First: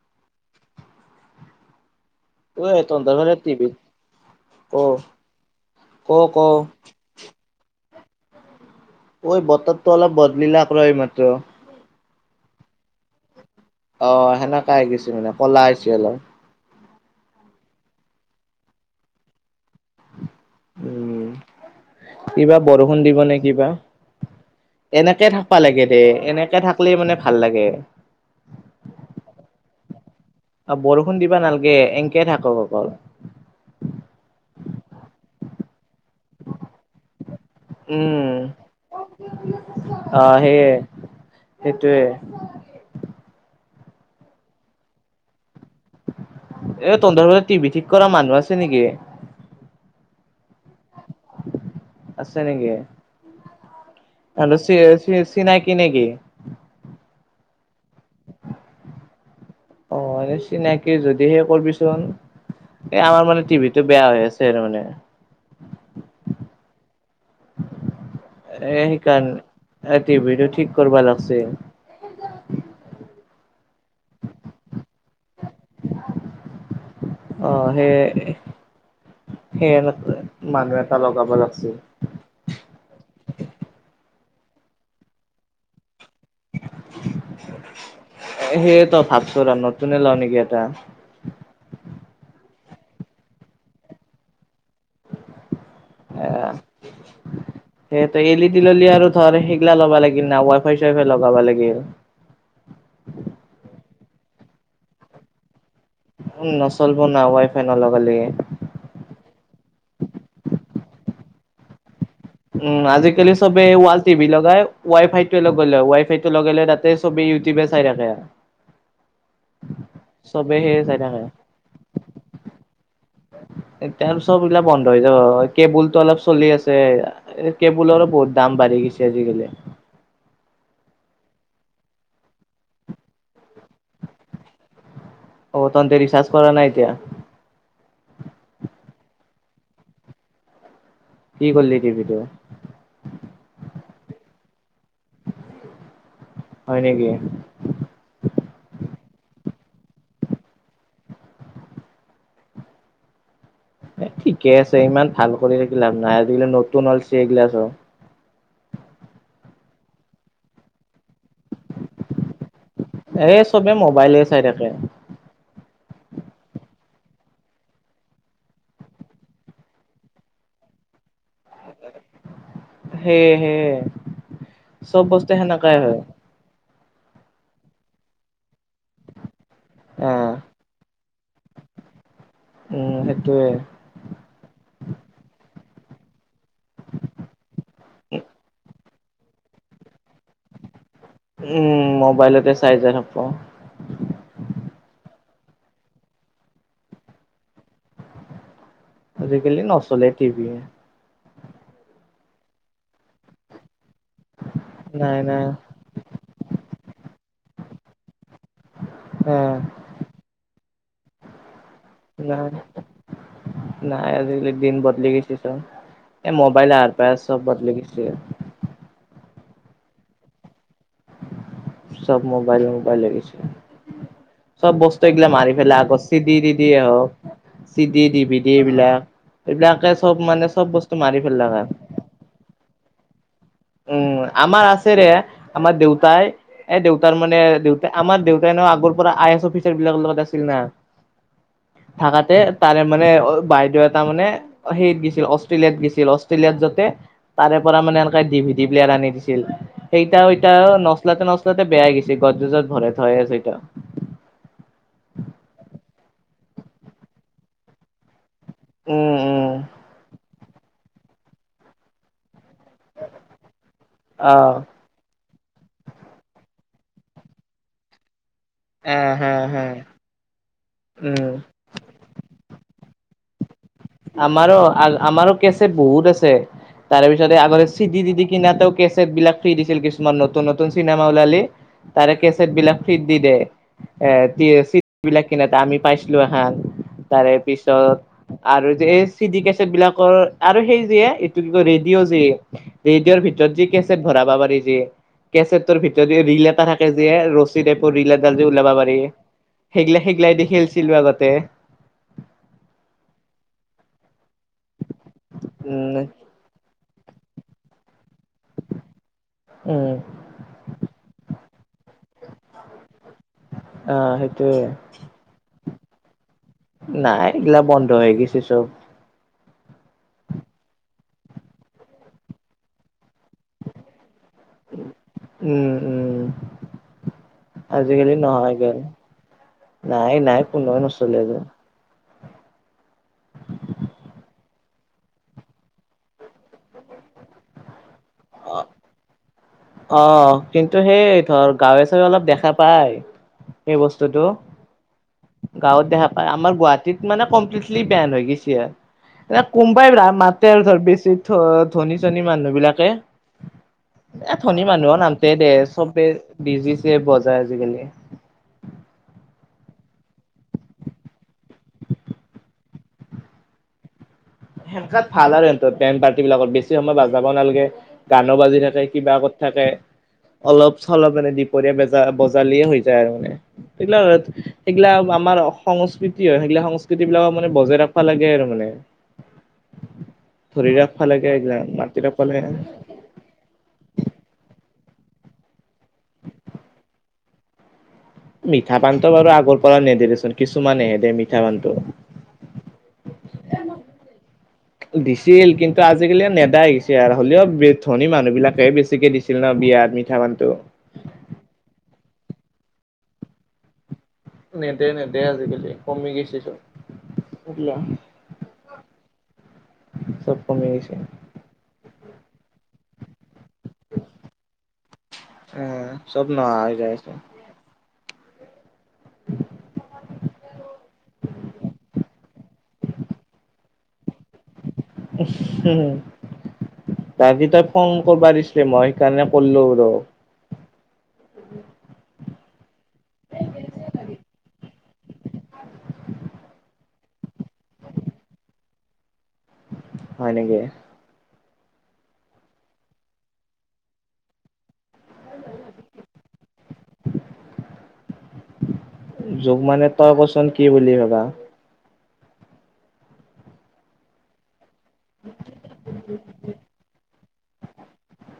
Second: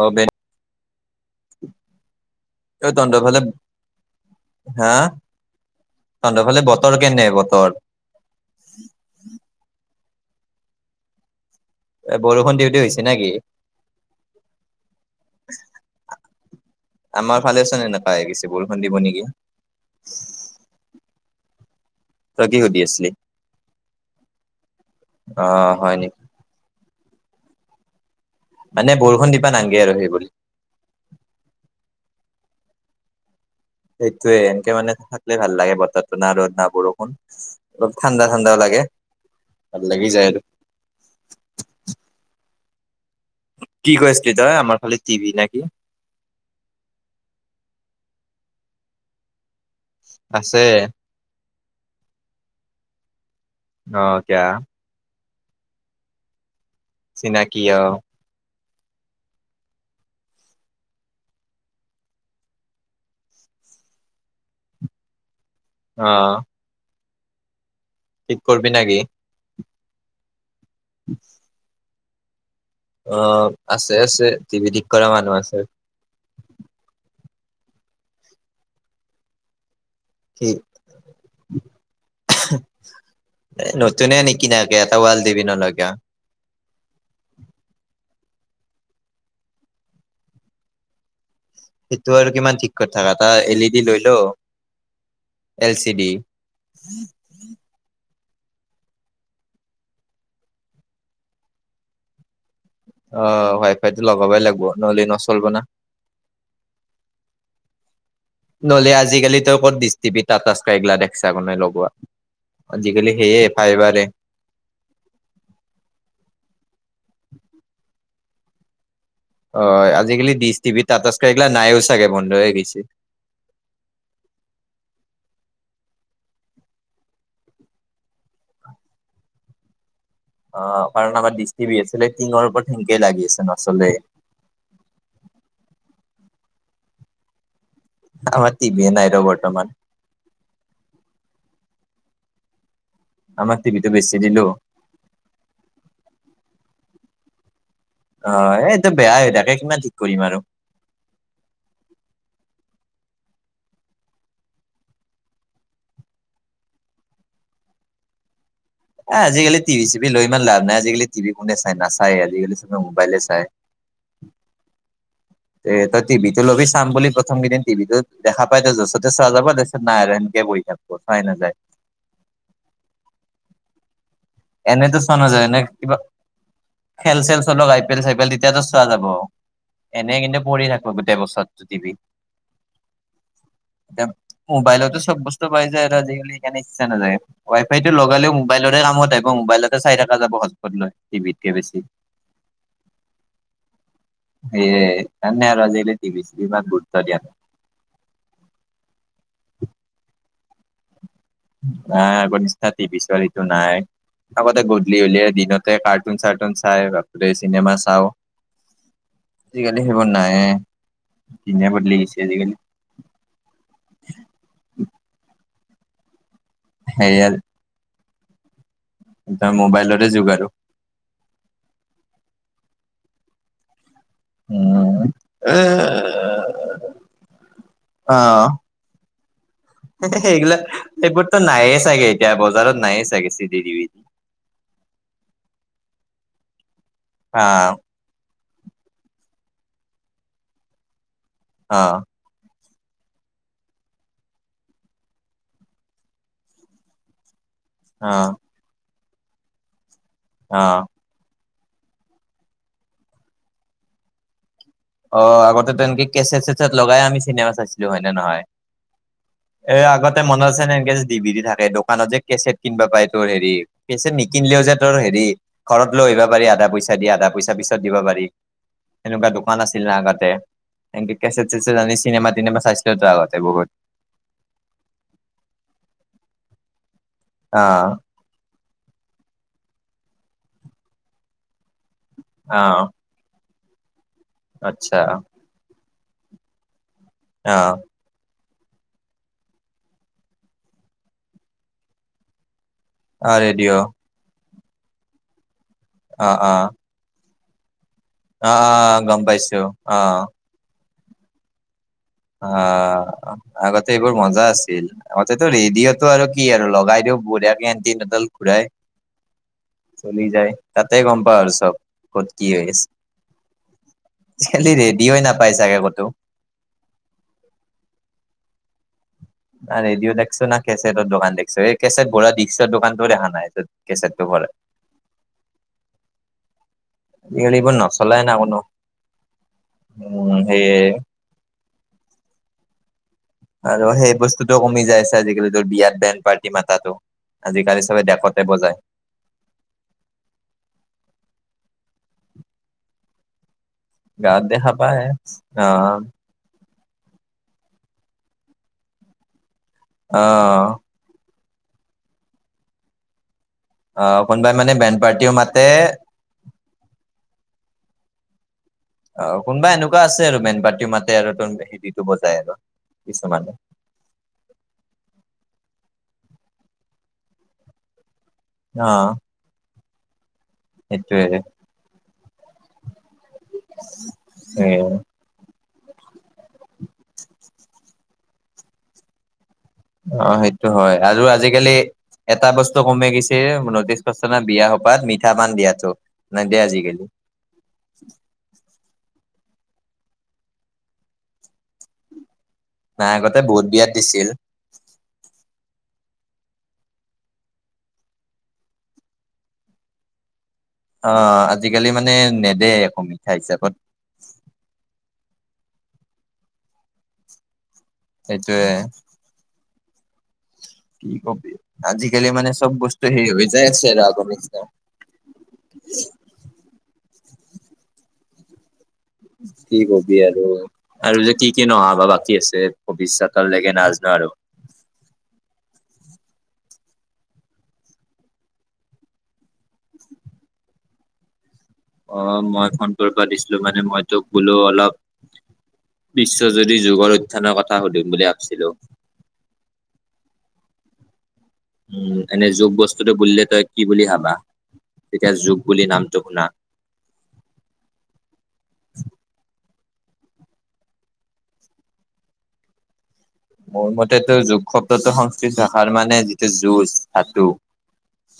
অ বেন- ঐ এই তহঁতৰ তহতৰ ফালে টিভিত ক হা ক ক তহতৰ ফালে বতৰ কেনে বতৰ। ঐ বতৰটো অলপ বদলিলাক ৰ এইমাত্ৰ। এ বৰষুণ দিওঁতে হৈছে নেকি? অ সেনেকা আহিছে মানে ক'লা আহিছে অলপ। আমাৰ ভালে আছে ন এনেকুৱা আহি গৈছে বৰষুণ দিব নেকি? উম তই কি কিবা সুধি বৰষুণ আছিলি দিব নে কিবা? এনেকে অ থাকবা লাগে হয় দে, নেকি এনেকে থাকিলে মানে ভাল লাগে। মানে বৰষূণ দিবা নালগে আৰু সেই বুলি। অ বৰষুণ দিবা নালগে এনকে থাকক অকল। সেইটোৱে এনকে মানে থাকিলে ভাল লাগে বতৰ। ঘটনা ৰদ না বৰষুণ, অলপ উম ঠাণ্ডা ঠাণ্ডাও লাগে, ভাল লাগি যায় এইটো। এ সেইটোৱে। কি কৈ আছিলি তই আমাৰ খালি টিভি নাকি? এ তহঁতৰ ফালে টিভি ঠিক কৰা মানুহ আছে নেকি? আছে আছে নেকি? অ কিয়া আৰু চি চি চিনাকি নেকি? চিনাকি অহ। অ চিনাকি যদিহে কৰিবিচোন। এ আমাৰ মানে টিভিটো বেয়া হৈ আছে আৰু মানে। অ। ঠিক কৰবি এ নেকি সেইকাৰণ টিভিটো ঠিক কৰিবা লাগছে। অ আছে আছে, টিভি ঠিক কৰা মানুহ আছে। অ সেই সেই মানুহ এটা লগাব লাগছিল। আহো, এ নতুনে নেকি নাকে এটা ৱাল টিবি নল কিয়? সেই সি ত ভাবছো আৰু নতুনে লও নেকি এটা? সেইটো আৰু কিমান ঠিক কথা এটা এল ই ডি লৈ লও। L C D. সেই এল ই ডি ললি আৰু ধৰ সেইগিলা লা লাগিল না ৱাই ফাই চাইফাই লগাবা লাগি। অ ওৱাই ফাইটো লগাবই লাগিব নহলে নচলিব না। উম নচলব না ৱাই ফাই নলগালে। নহলে আজিকালিতো ক'ত দৃষ্টিপি, টাটা স্কাই এইগিলা দেখচা মানে লগোৱা। উম আজিকালি সেয়ে চবে ৱাল ফাইবাৰে টি ভি লগাই। ৱাই ফাইটো লগ'লে হয়, ৱাই ফাইটো লগাই তাতে চবেই ইউটিউবে চাই থাকে আৰু। অ আজিকালি চবে ডিচ সেয়ে টিভিত, চাই টাটা থাকে স্কাই এইগিলা নাইয়ো চাগে বন্ধ হৈ গৈছে। এ তাৰ চব এইবিলাক বন্ধ হৈ যাব, কেবুলটো অলপ চলি আছে এয়া। এ কেবুলৰো বহুত দাম বাঢ়ি গৈছে আজিকালি। অ কাৰণ আমাৰ দৃষ্টি বি আছিলে টিঙৰ ওপৰত সেনকেই লাগি আছে নচলে। অ তনতে ৰিচাৰ্জ কৰা নাই এতিয়া? আমাৰ টিভিয়ে নাই ৰ বৰ্তমান। কি কৰলি টিভিটো? আমাৰ টিভিতো বেছি দিলো। হয় নেকি? অ এইটো বেয়াই হৈ তাকে কিমান ঠিক কৰিম আৰু। এ ঠিকে আছে ইমান ভাল কৰি থাকি লাভ নাই, আজিকালি নতুন ওলচে এইগিলাছৰ। এ আজিকালি টিভি - চিভী লৈ ইমান লাভ নাই, আজিকালি টিভি কোনে চাই নাচাই আজিকালি চবে মোবাইলে চাই এই চবে মোবাইলে চাই থাকে। এ তই টিভিটো ল'বি চাম বুলি প্ৰথম কেইদিন টিভিটো দেখা পাই তই য'চতে চোৱা যাব তাৰিছত নাই আৰু এনকে বহি থাক। পতাই নাযায়। হে হে। এনেইতো চোৱা নাযায় এনে কিবা খেল - চেল চলক I P L - C P L তেতিয়াতো চোৱা যাব। অ এনেই কিন্তু পঢ়ি থাকো গোটেই বছৰতো টিভিত। উম সেইটোয়ে এ মোবাইলৰতো চব বস্তু পাই জাই আৰু আজিকালি। ইচ্ছা নাযায় মোৱাইলটো লগালে মোবাইলৰে কামত আহিব মোবাইলত চাই থকা যাব হচ পত লৈ টিভিতকে বেছি। উম মোবাইলতে চাই যাই থাকব এয় কাৰনে আজি কালি টিভি চিডি ইমান গুৰুত্ব দিয়া নাই। আজিকালি নচলে টিভি। ন আগৰ নিষ্ঠা টিভি ছোৱাৰ এইটো নাই আগতে গধূলি নাই হ'লে নাই দিনতে কা কাৰটোন চাৰটোন চাই বাপৰে চিনেমা চাও। অ আজিকালি সেইবোৰ নাই দিনেই বদলি হৈছে নাই আজিকালি। নাই আজিকালি দিন বদলি গৈছে চোন এ মোবাইল আহাৰ পায় সেয়া চব বদলি গেচি। যিয়ে। তা মোবাইলৰে যুগ আৰু। চব মোবাইল - মোবাইল হৈ গৈছে। চব বস্তু উম এইগিলা মাৰি এ ফেলে আকৌ চি দি - দি দিয়ে হক। চি দি অ দিভ দি এইবিলাক - এইবিলাক চব মানে সেইগিলাক চব বস্তু মাৰি সেইবোৰতো ফেলাক আৰু নায়ে চাগে এতিয়া বজাৰত নায়ে চাগে চিডি ডিভিডি উম, আমাৰ আ আমাৰ দেউতাই এ দেউতাৰ মানে অ দেউতাই আমাৰ দেউতাই এ নও আগৰ পৰা আই এছ অফিচাৰ বিলাক লগত আছিল না। অ', থাকাতে তাৰে মানে বাইদেউ এটা মানে সেইত গৈছিল অষ্ট্ৰেলিয়াত গৈছিল অষ্ট্ৰেলিয়াত যাওতে তাৰে পৰা মানে অ এনেকে ডি ভি ডি প্লেয়াৰ আনি দিছিল সেইতা এটা অ ন নচলাতে - নচলাতে বেয়াাই গৈছে গছ যুজত ভই থয় আছে এতিয়াও। অ, আগতে তেনেকে কেচ চেছেট লগাই আমি চিনেমা চাইছিলো হয় নে নহয়। উম উম এ আগতে মনত আছে এনেকে যে ডিভিডি থাকে দোকানত যে কেচেট কিনবা পাই তোৰ হেৰি কেচেট অ নিকিনলেও যে তোৰ হেৰি ঘৰত লৈ আহিব পাৰি আধা পইচা দি আধা পইচা পিছত দিবা পাৰি। এ সেনেকুৱা হে। না আগতে এনকে কেছেট- চেছেট আনি চিনেমা -তিনেমা চাইছিলোতো আগতে বহুত। আমাৰো - আমাৰো কেছেত বহুত আছে। তাৰ পিছতে আগতে চি অ', দি কিনাতো কেচট বিলাক ফ্ৰী দিছিল কিছুমান নতুন - নতুন চিনেমা ওলালি। তাৰে কেচট বিলাক অ', ফ্ৰী দি দে এ চি আচ্ছা বিলাক কিনা আমি পাইছিলো এখন তাৰে অ', পিছত আৰু যে চি ডি কেচট বিলাকৰ আৰু সেই যে এইটো কি কয় ৰেডিঅ' যে ৰেডিঅ'ৰ অ', ভিতৰত যি ৰেডিঅ' কেচট ভৰাব পাৰি যে কেচটৰ ভিতৰত অ', ৰিল এটা অ', থাকে যে ৰছিতাপৰ ৰিএডাল যে ওলাবা পাৰি অ', গম পাইছো সেইগিলা অ', সেইগিলাই দিখেলছিলো আগতে। অ, আগতে এইবোৰ মজা আছিল আগতেতো উম ৰেডিঅ'তটো আৰু কি আৰু লগাই দিও বঢ়িয়াকে এণ্টডাল ঘুৰাই উম চলি যায়। তাতে গম পাও আৰু চব ক'ত কি হৈ আছে। অ সেইটোৱে আজিকালি ৰেডিঅই নাপাই চাগে ক'তো। নাই এইগলা বন্ধ হৈ গেছে চব। না ৰেডিঅ দেখছো না কেছেটৰ দোকান দেখছো এই কেছেট বনোৱা বিক্সৰ দোকানটো দেখা নাই। কেছেট তো উম - উম। আজিকালি এইবোৰ আজিকালি নচলাই নহ না হৈ কোনো গেল উম, নাই-নাই কোনোৱে সেয়ে নচলে যে। আৰু সেই বস্তুটো কমি যাই আছে আজিকালি বিয়াত বেনড পাৰ্টি মাতাতো। আজিকালি চবে ডেকতে বজায়। অ, কিন্তু সেই ধৰ গাঁৱে চাৱে অলপ দেখা পায়। সেই বস্তুটো গাঁৱত দেখা পাই। গাঁৱত দেখা পায় আমাৰ গুৱাহাটীত মানে কমপ্লিটলি বেন হৈ গেছি আৰ। এ কোমবাই মাতে আৰু আহ ধৰ বেছি ধ-ধনী চনী মানুহ বিলাকে। আহ এ কোনোবাই ধনী মানে মানুহো বেণ্ড পাৰ্টিও নামতে দে, মাতে চবে বিজিছে বজাই আজিকালি। অ', কোনবা এনেকুৱা আছে আৰু বেনপাৰ্টি মাতে আৰু ত হেৰিটো বজাই আৰু কিছুমানে। সেনকাত ভাল আৰু সিহঁতৰ বেন পাৰ্টি বিলাকৰ। বেছি সময় বাজাব নালাগে, গানো বাজি থাকে অ কিবা কত থাকে, অলপ চলপ সেইটোয়ে মানে অ দিপৰীয়া বজা বজালিয়ে হৈ যায় আৰু মানে। [unintelligible] এইগলা আমাৰ অস সংস্কৃতি হয়, সেইগলা সংস্কৃতি বিলাকক মানে বজাই ৰাখবা লাগে আৰু মানে। অ', সেইটো ধৰি হয় ৰাখবা আৰু লাগে এইগিলা আজিকালি মাতি ৰাখবা লাগে এটা বস্তু কমে গছে নটিছ কৰছাঁ না বিয়া সোপাত মিঠা পান দিয়াটো, নেদে আজিকালি। মিঠা পানটো বাৰু আগৰ পৰা নেদে দেচোন কিছুমানেহে দে মিঠা পানটো। নাই আগতে বহুত বিয়াত দিছিল। দিছিল, কিন্তু আজিকালি নেদা হৈ গেচি আৰ, হলেওঁ ব্ৰে ধনী মানুহ বিলাকে বেছিকে দিছি ছিল না বিয়াত মিঠা পানটো। অ', আজিকালি মানে নেদে আকৌ মিঠাই হিচাপত। নেদে -নেদে আজিকালি কমি গেছি চব। [unintelligible] এইটোৱে। চব কমি গৈছে। কি কবি, আজিকালি মানে চব বস্তু হেই হৈ যাই আছে আৰু আগৰ নিচনা। উম, চব নহা হৈ যাই আছে। কি কবি আৰু। আৰু যে কি -কি নহা বা বাকী আছে, ভৱিষ্যতৰ লেকে নাজনো আৰু। [unintelligible] বাকি তই ফোন কৰবা দিছলি, মই সেইকাৰণে কৰলো ৰ। অ', মই ফোন কৰবা দিছিলো মানে মই তোক বোলো অলপ বিশ্বজুৰি যুগৰ উথ্যান্যৰ কথা সুধিম বুলি ভাবছিলোঁ। হয় নেকি? উম এনে যোগ বস্তুতটো বুলিলে তই কি বুলি ভাবা? যেতিয়া যোগ বুলি নামটো শুনা? যুগ মানে তই কচোন কি বুলি ভাবা? মোৰ মতেতো যোগ শব্দটো সংস্কৃত ভাষাৰ মানে যিটো যুঁজ, ধাতু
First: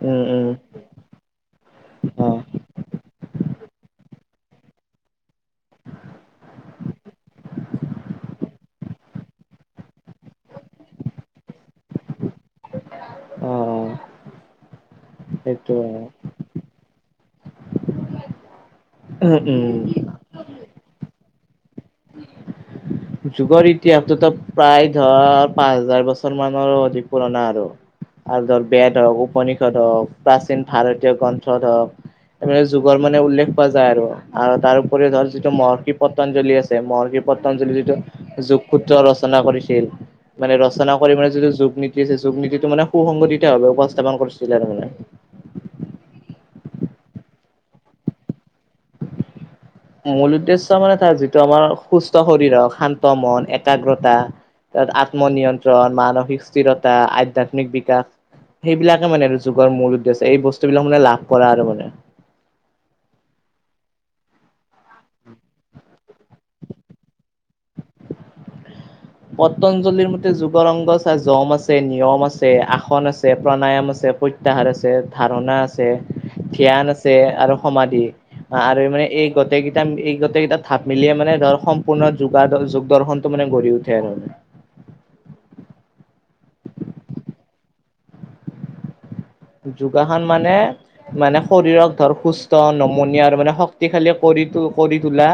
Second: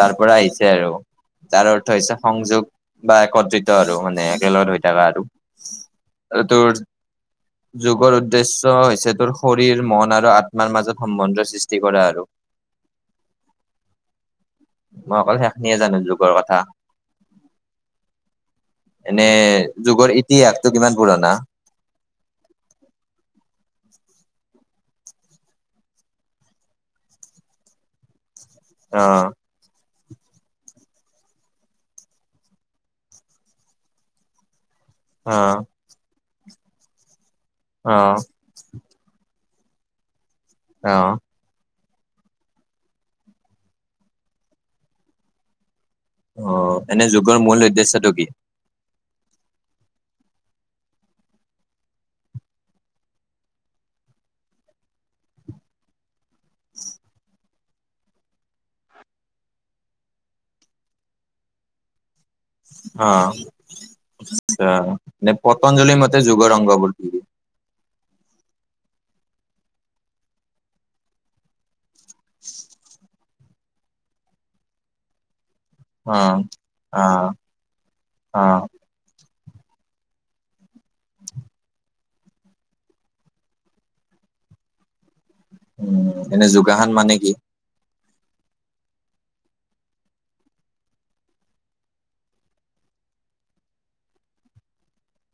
তাৰ উম পৰা উম আহিছে আৰু। যাৰ অৰ্থ হৈছে অ সংযোগ বা একত্ৰিত আৰু মানে, একেলগত হৈ থকা আৰু। আৰু তোৰ যুগৰ উদ্দেশ্য হৈছে তোৰ শৰ শৰীৰ মন আৰু আত্মাৰ মাজত সম্বন্ধ সৃষ্টি কৰা আৰু। অ, অ। মই অকল সেইটো সেখনিয়ে জানো যুগৰ কথা। [inaudible] এনে উম উম যুগৰ ইতিহাসটো কিমান পুৰণা? যুগৰ ইতিহাসটোতো প্ৰায় ধৰ' পাঁচ হাজাৰ বছৰ মানৰো অধিক পুৰণা আৰু। আৰু ধৰ বেড, হওক অ', উপনিষদ হওক প্ৰাচীন ভাৰতীয় গ্ৰন্থ ধৰক, এইবিলাক যুগৰ মানে উল্লেখ পোৱা যায় আৰু। আৰু তাৰ'ওপৰিও ধৰ যিটো অ', মহৰ্ষি পট্ঞ্জলি আছে, মহৰ্ষি পট্ঞ্জলিটো। অ', যোগসূত্ৰ ৰচনা কৰিছিল। মানে ৰচনা কৰি অ', মানে যদি যোগ নি যে যুগ নীতিটো মানে সু সংগতিত ভাবে উপস্থাপন কৰিছিলে আৰু মানে। অ এনে যুগৰ মূল উদ্দেশ্যটো কি? মূল উদ্দেশ্য মানে তাৰ যিটো আমাৰ সুস্থ শৰীৰক, শান্ত মন, একাগ্ৰতা তাত আত্মনিয়ন্ত্ৰণ, মানসিক স্থিৰতা, আধ্যাত্মিক বিকাশ সেইবিলাকে মানে আৰু যুগৰ মূল উদ্দেশ্য। এই বস্তু বিলাক মানে লাভ কৰা আৰু মানে। অ, [unintelligible] নে পতঞ্জলি মতে যুগৰ অংগ বোৰ কি? পতঞ্জলিৰ মতে যুগৰংগ চাই যম আছে, নিয়ম আছে, আসন আছ ছে, প্ৰাণায়াম আছে, প্ৰত্যাহাৰ আছে, ধাৰণা আছ ছে, অ', ধ্যান আছে অ', আৰু সমাধি অ', আৰু মানে এই গ গোটেইকেইটা এই গোটেইকেইটা থাপ মিলিয়ে মানে ধৰ' সম্পূৰ্ণ যোগা ৰ যোগদৰ্শনটো মানে গঢ়ি উঠে আৰু। উম, এনে যোগাহান মানে কি? যোগাহান মানে মানে শৰীৰক ধৰ সুস্থ নমনীয়া আৰু মানে শক্তিশালী কৰি তো কৰি তোলা।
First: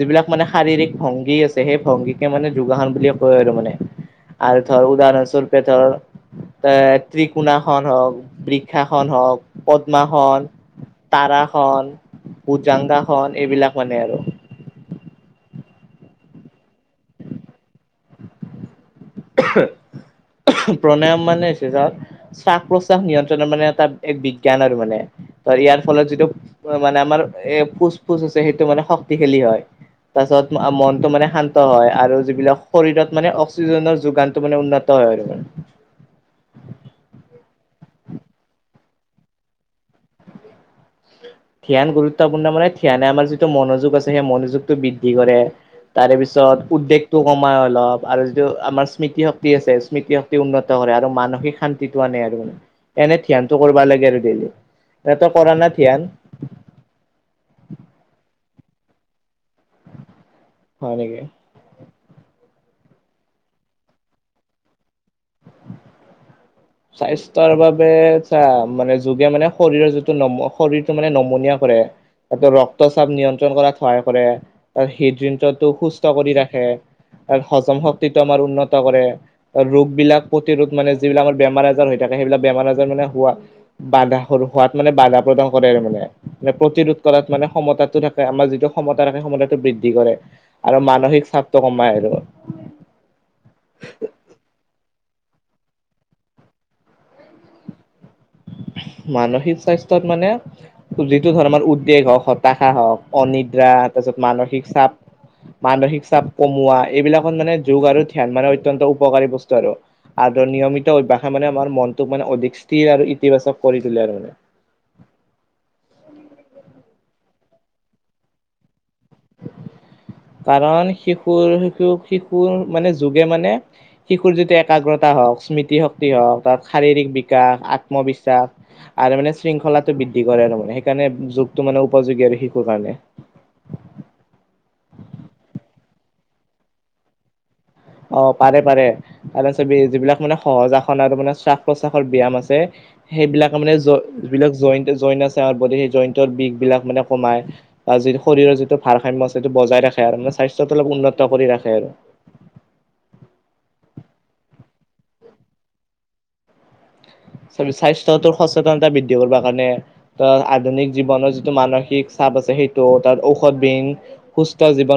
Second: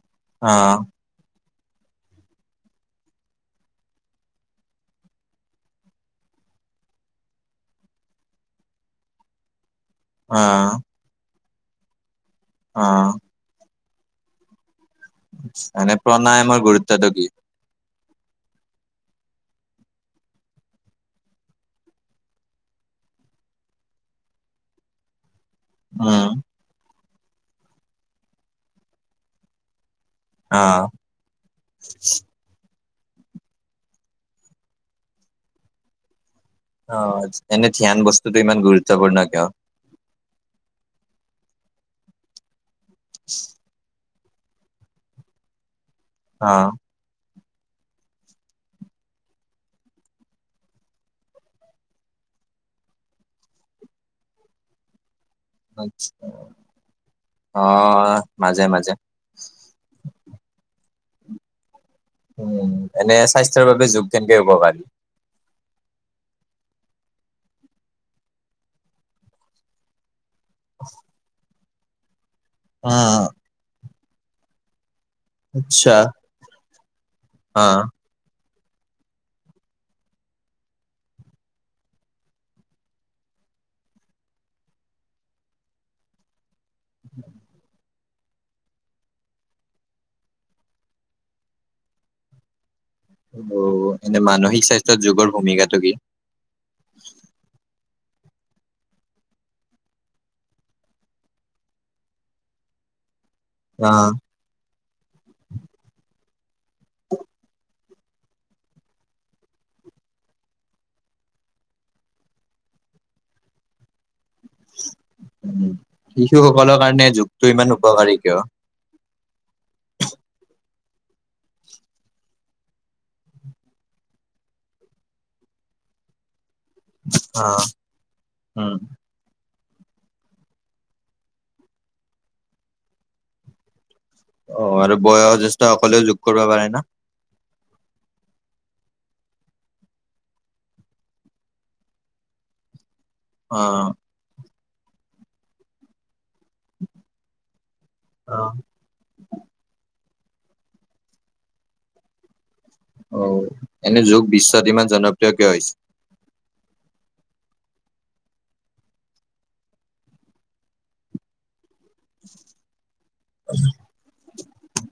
যিবিলাক মানে অ', শাৰীৰিক ভংগী আছ সেই ভংগীকে মানে যোগাসন বুলি কয় আৰু মানে আৰু ধৰ উদাহৰণস্বৰূপে ধৰ এ ত্ৰিকোণাসন হওক বৃক্ষাসন হওক, পদ্মাাসন, অ', তাৰাসন অ', উজাংগাসন এইবিলাক মানে আৰু। মানে প্ৰণায়ামৰ গুৰুত্বটো কি? প্ৰণায়াম মানে হৈছে যাৰ শ্বাস- প্ৰশ্বাস নিয়ন্ত্ৰণৰ মানে এটা এক বিজ্ঞান আৰু মানে। ধৰ ইয়াৰ ফলত যিটো উম, মানে আমাৰ এ ফুচ- ফুচ আছে সেইটো মানে শক্তিশালী হয়। তাৰছত অ', মনটো মানে শান্ত হয় আৰু যিবিলাক শৰীৰত মানে অক্সিজেনৰ যি যোগাসনটো মান উন্নত হয় আৰু মানে। অ, এনে ধ্যান বস্তুতো ইমান গুৰুত্বপূৰ্ণ কিয়? ধ্যান গুৰুত্বপূৰ্ণ মানে ধ্যানে আমাৰ যিটো মনোযোগ আছে সেই মনোযোগটো বৃদ্ধি কৰে। তাৰে পিছত অ', উদ্বেগ টো কমাই অলপ আৰু যিটো আমাৰ স্মৃতি শক্তি আছে স্মৃতি শক্তি উন্নত কৰে আৰু মানসিক শান ন্তিটো আনে আৰু মানে এনে ধ্যানটো কৰবা লাগে আৰু ডেইলি তে তই কৰা না ধ্যান? অ, মাজে- মাজে। হয় নেকি? উম, এনে স্বাস্থ্যৰ বাবে যুগ কেনেকে উপকাৰী? স্বাস্থ্যৰ বাবে চা মানে যোগে মানে শৰীৰৰ যি টো নম শৰীৰ টো মানে নমনীয়া কৰে ৰক্ত অ চাপ নিয়ন্ত্ৰণ কৰাত সহায় কৰে তাৰ হৃদদৃন্তটো আচ্ছা সুস্থ কৰি ৰাখে তাৰ অ হজম শক্ত ক্তিটো আমাৰ উন্নত কৰে ৰোগ বিলাক প্ৰতিৰোধ মানে যিবিলাকৰ বেমাৰ আজাৰ হৈ থাকে সেইবিলাক বেমাৰ আজাৰ মানে হোৱা বাধা হোৱাত মানে বাধা প্ৰদান কৰে আৰু মানে। মানে প্ৰতিৰোধ কৰাত মানে সমতাটো থাকে আমাৰ যিটো সমতা থাকে সমতাটো বৃদ্ধি কৰে। আৰু মানসিক চাপটো কমাই আৰু। অ, এনে মানসিক স্বাস্থ্যৰ যুগৰ ভূমিকাটো কি? মানসিক স্বাস্থ্যত মানে যিটো ধৰ আমাৰ উদ্বেগ হওক হতাশা হওক অনিদ দ্ৰা অ', তাৰপিছত মানসিক চাপ মানসিক চাপ কমোৱা এইবিলাকত মানে যোগ আৰু ধ্যান মানে অত্যন্ত উপকাৰী বস্তু আৰু। আৰু ধৰ নিয়মিত অভ্যাসে মানে আমাৰ মনটোক মানে অধিক স্থিৰ আৰু ইতিবাচক কৰি তোলে আৰু মানে। উম, শিশু সকলৰ কাৰণে যুগটো ইমান উপকাৰী কিয়? কাৰণ শিশুৰ-শিশুক -শিশুৰ মানে যুগে মানে শিশুৰ যেতিয়া একাগ্ৰতা হওক, স্মৃতিশক্তি হওক বা শাৰীৰিক অ', বিকাশ, উম আত্মবিশ্বাস আৰু মানে শৃংখলা তো বৃদ্ধি কৰে আৰু মানে সেইকাৰণে যুনটো মানে উপযোগী আৰু শিশুৰ কাৰণে। অ, আৰু বয়জ্যেষ্ঠ সকলেও যোগ কৰিব পাৰে ন? অ, পাৰে- পাৰে। আৰ চাবি যিবিলাক মানে সহজ আসন আৰু মানে শ্বাস -প্ৰশ্বাসৰ ব্যায়াম আছে অ সেইবিলাকে মানে জ - যিবিলাক জইনট- জইন আছে আমাৰ বডিত সেই জইনটৰ বিষ বিলাক মানে কমাই। বা যি অ শৰীৰৰ যিটো ভাৰসাম্য সেইটো বজাই ৰাখে আৰু মানে স্বাস্থ্যটো অলপ উন্নত কৰি ৰাখে আৰু। অ, এনে যুগ বিশ্বত ইমান জনপ্ৰিয় কিয় হৈছে? চাবি স্বাস্থ্যটোৰ সচেতনতা বৃদ্ধি কৰবা কাৰণে ত'আধুনিক জীৱনৰ যিটো মানসিক ইক চাপ আছে সেইটো তাত ঔষধ বিহীন সুস্থ জীৱন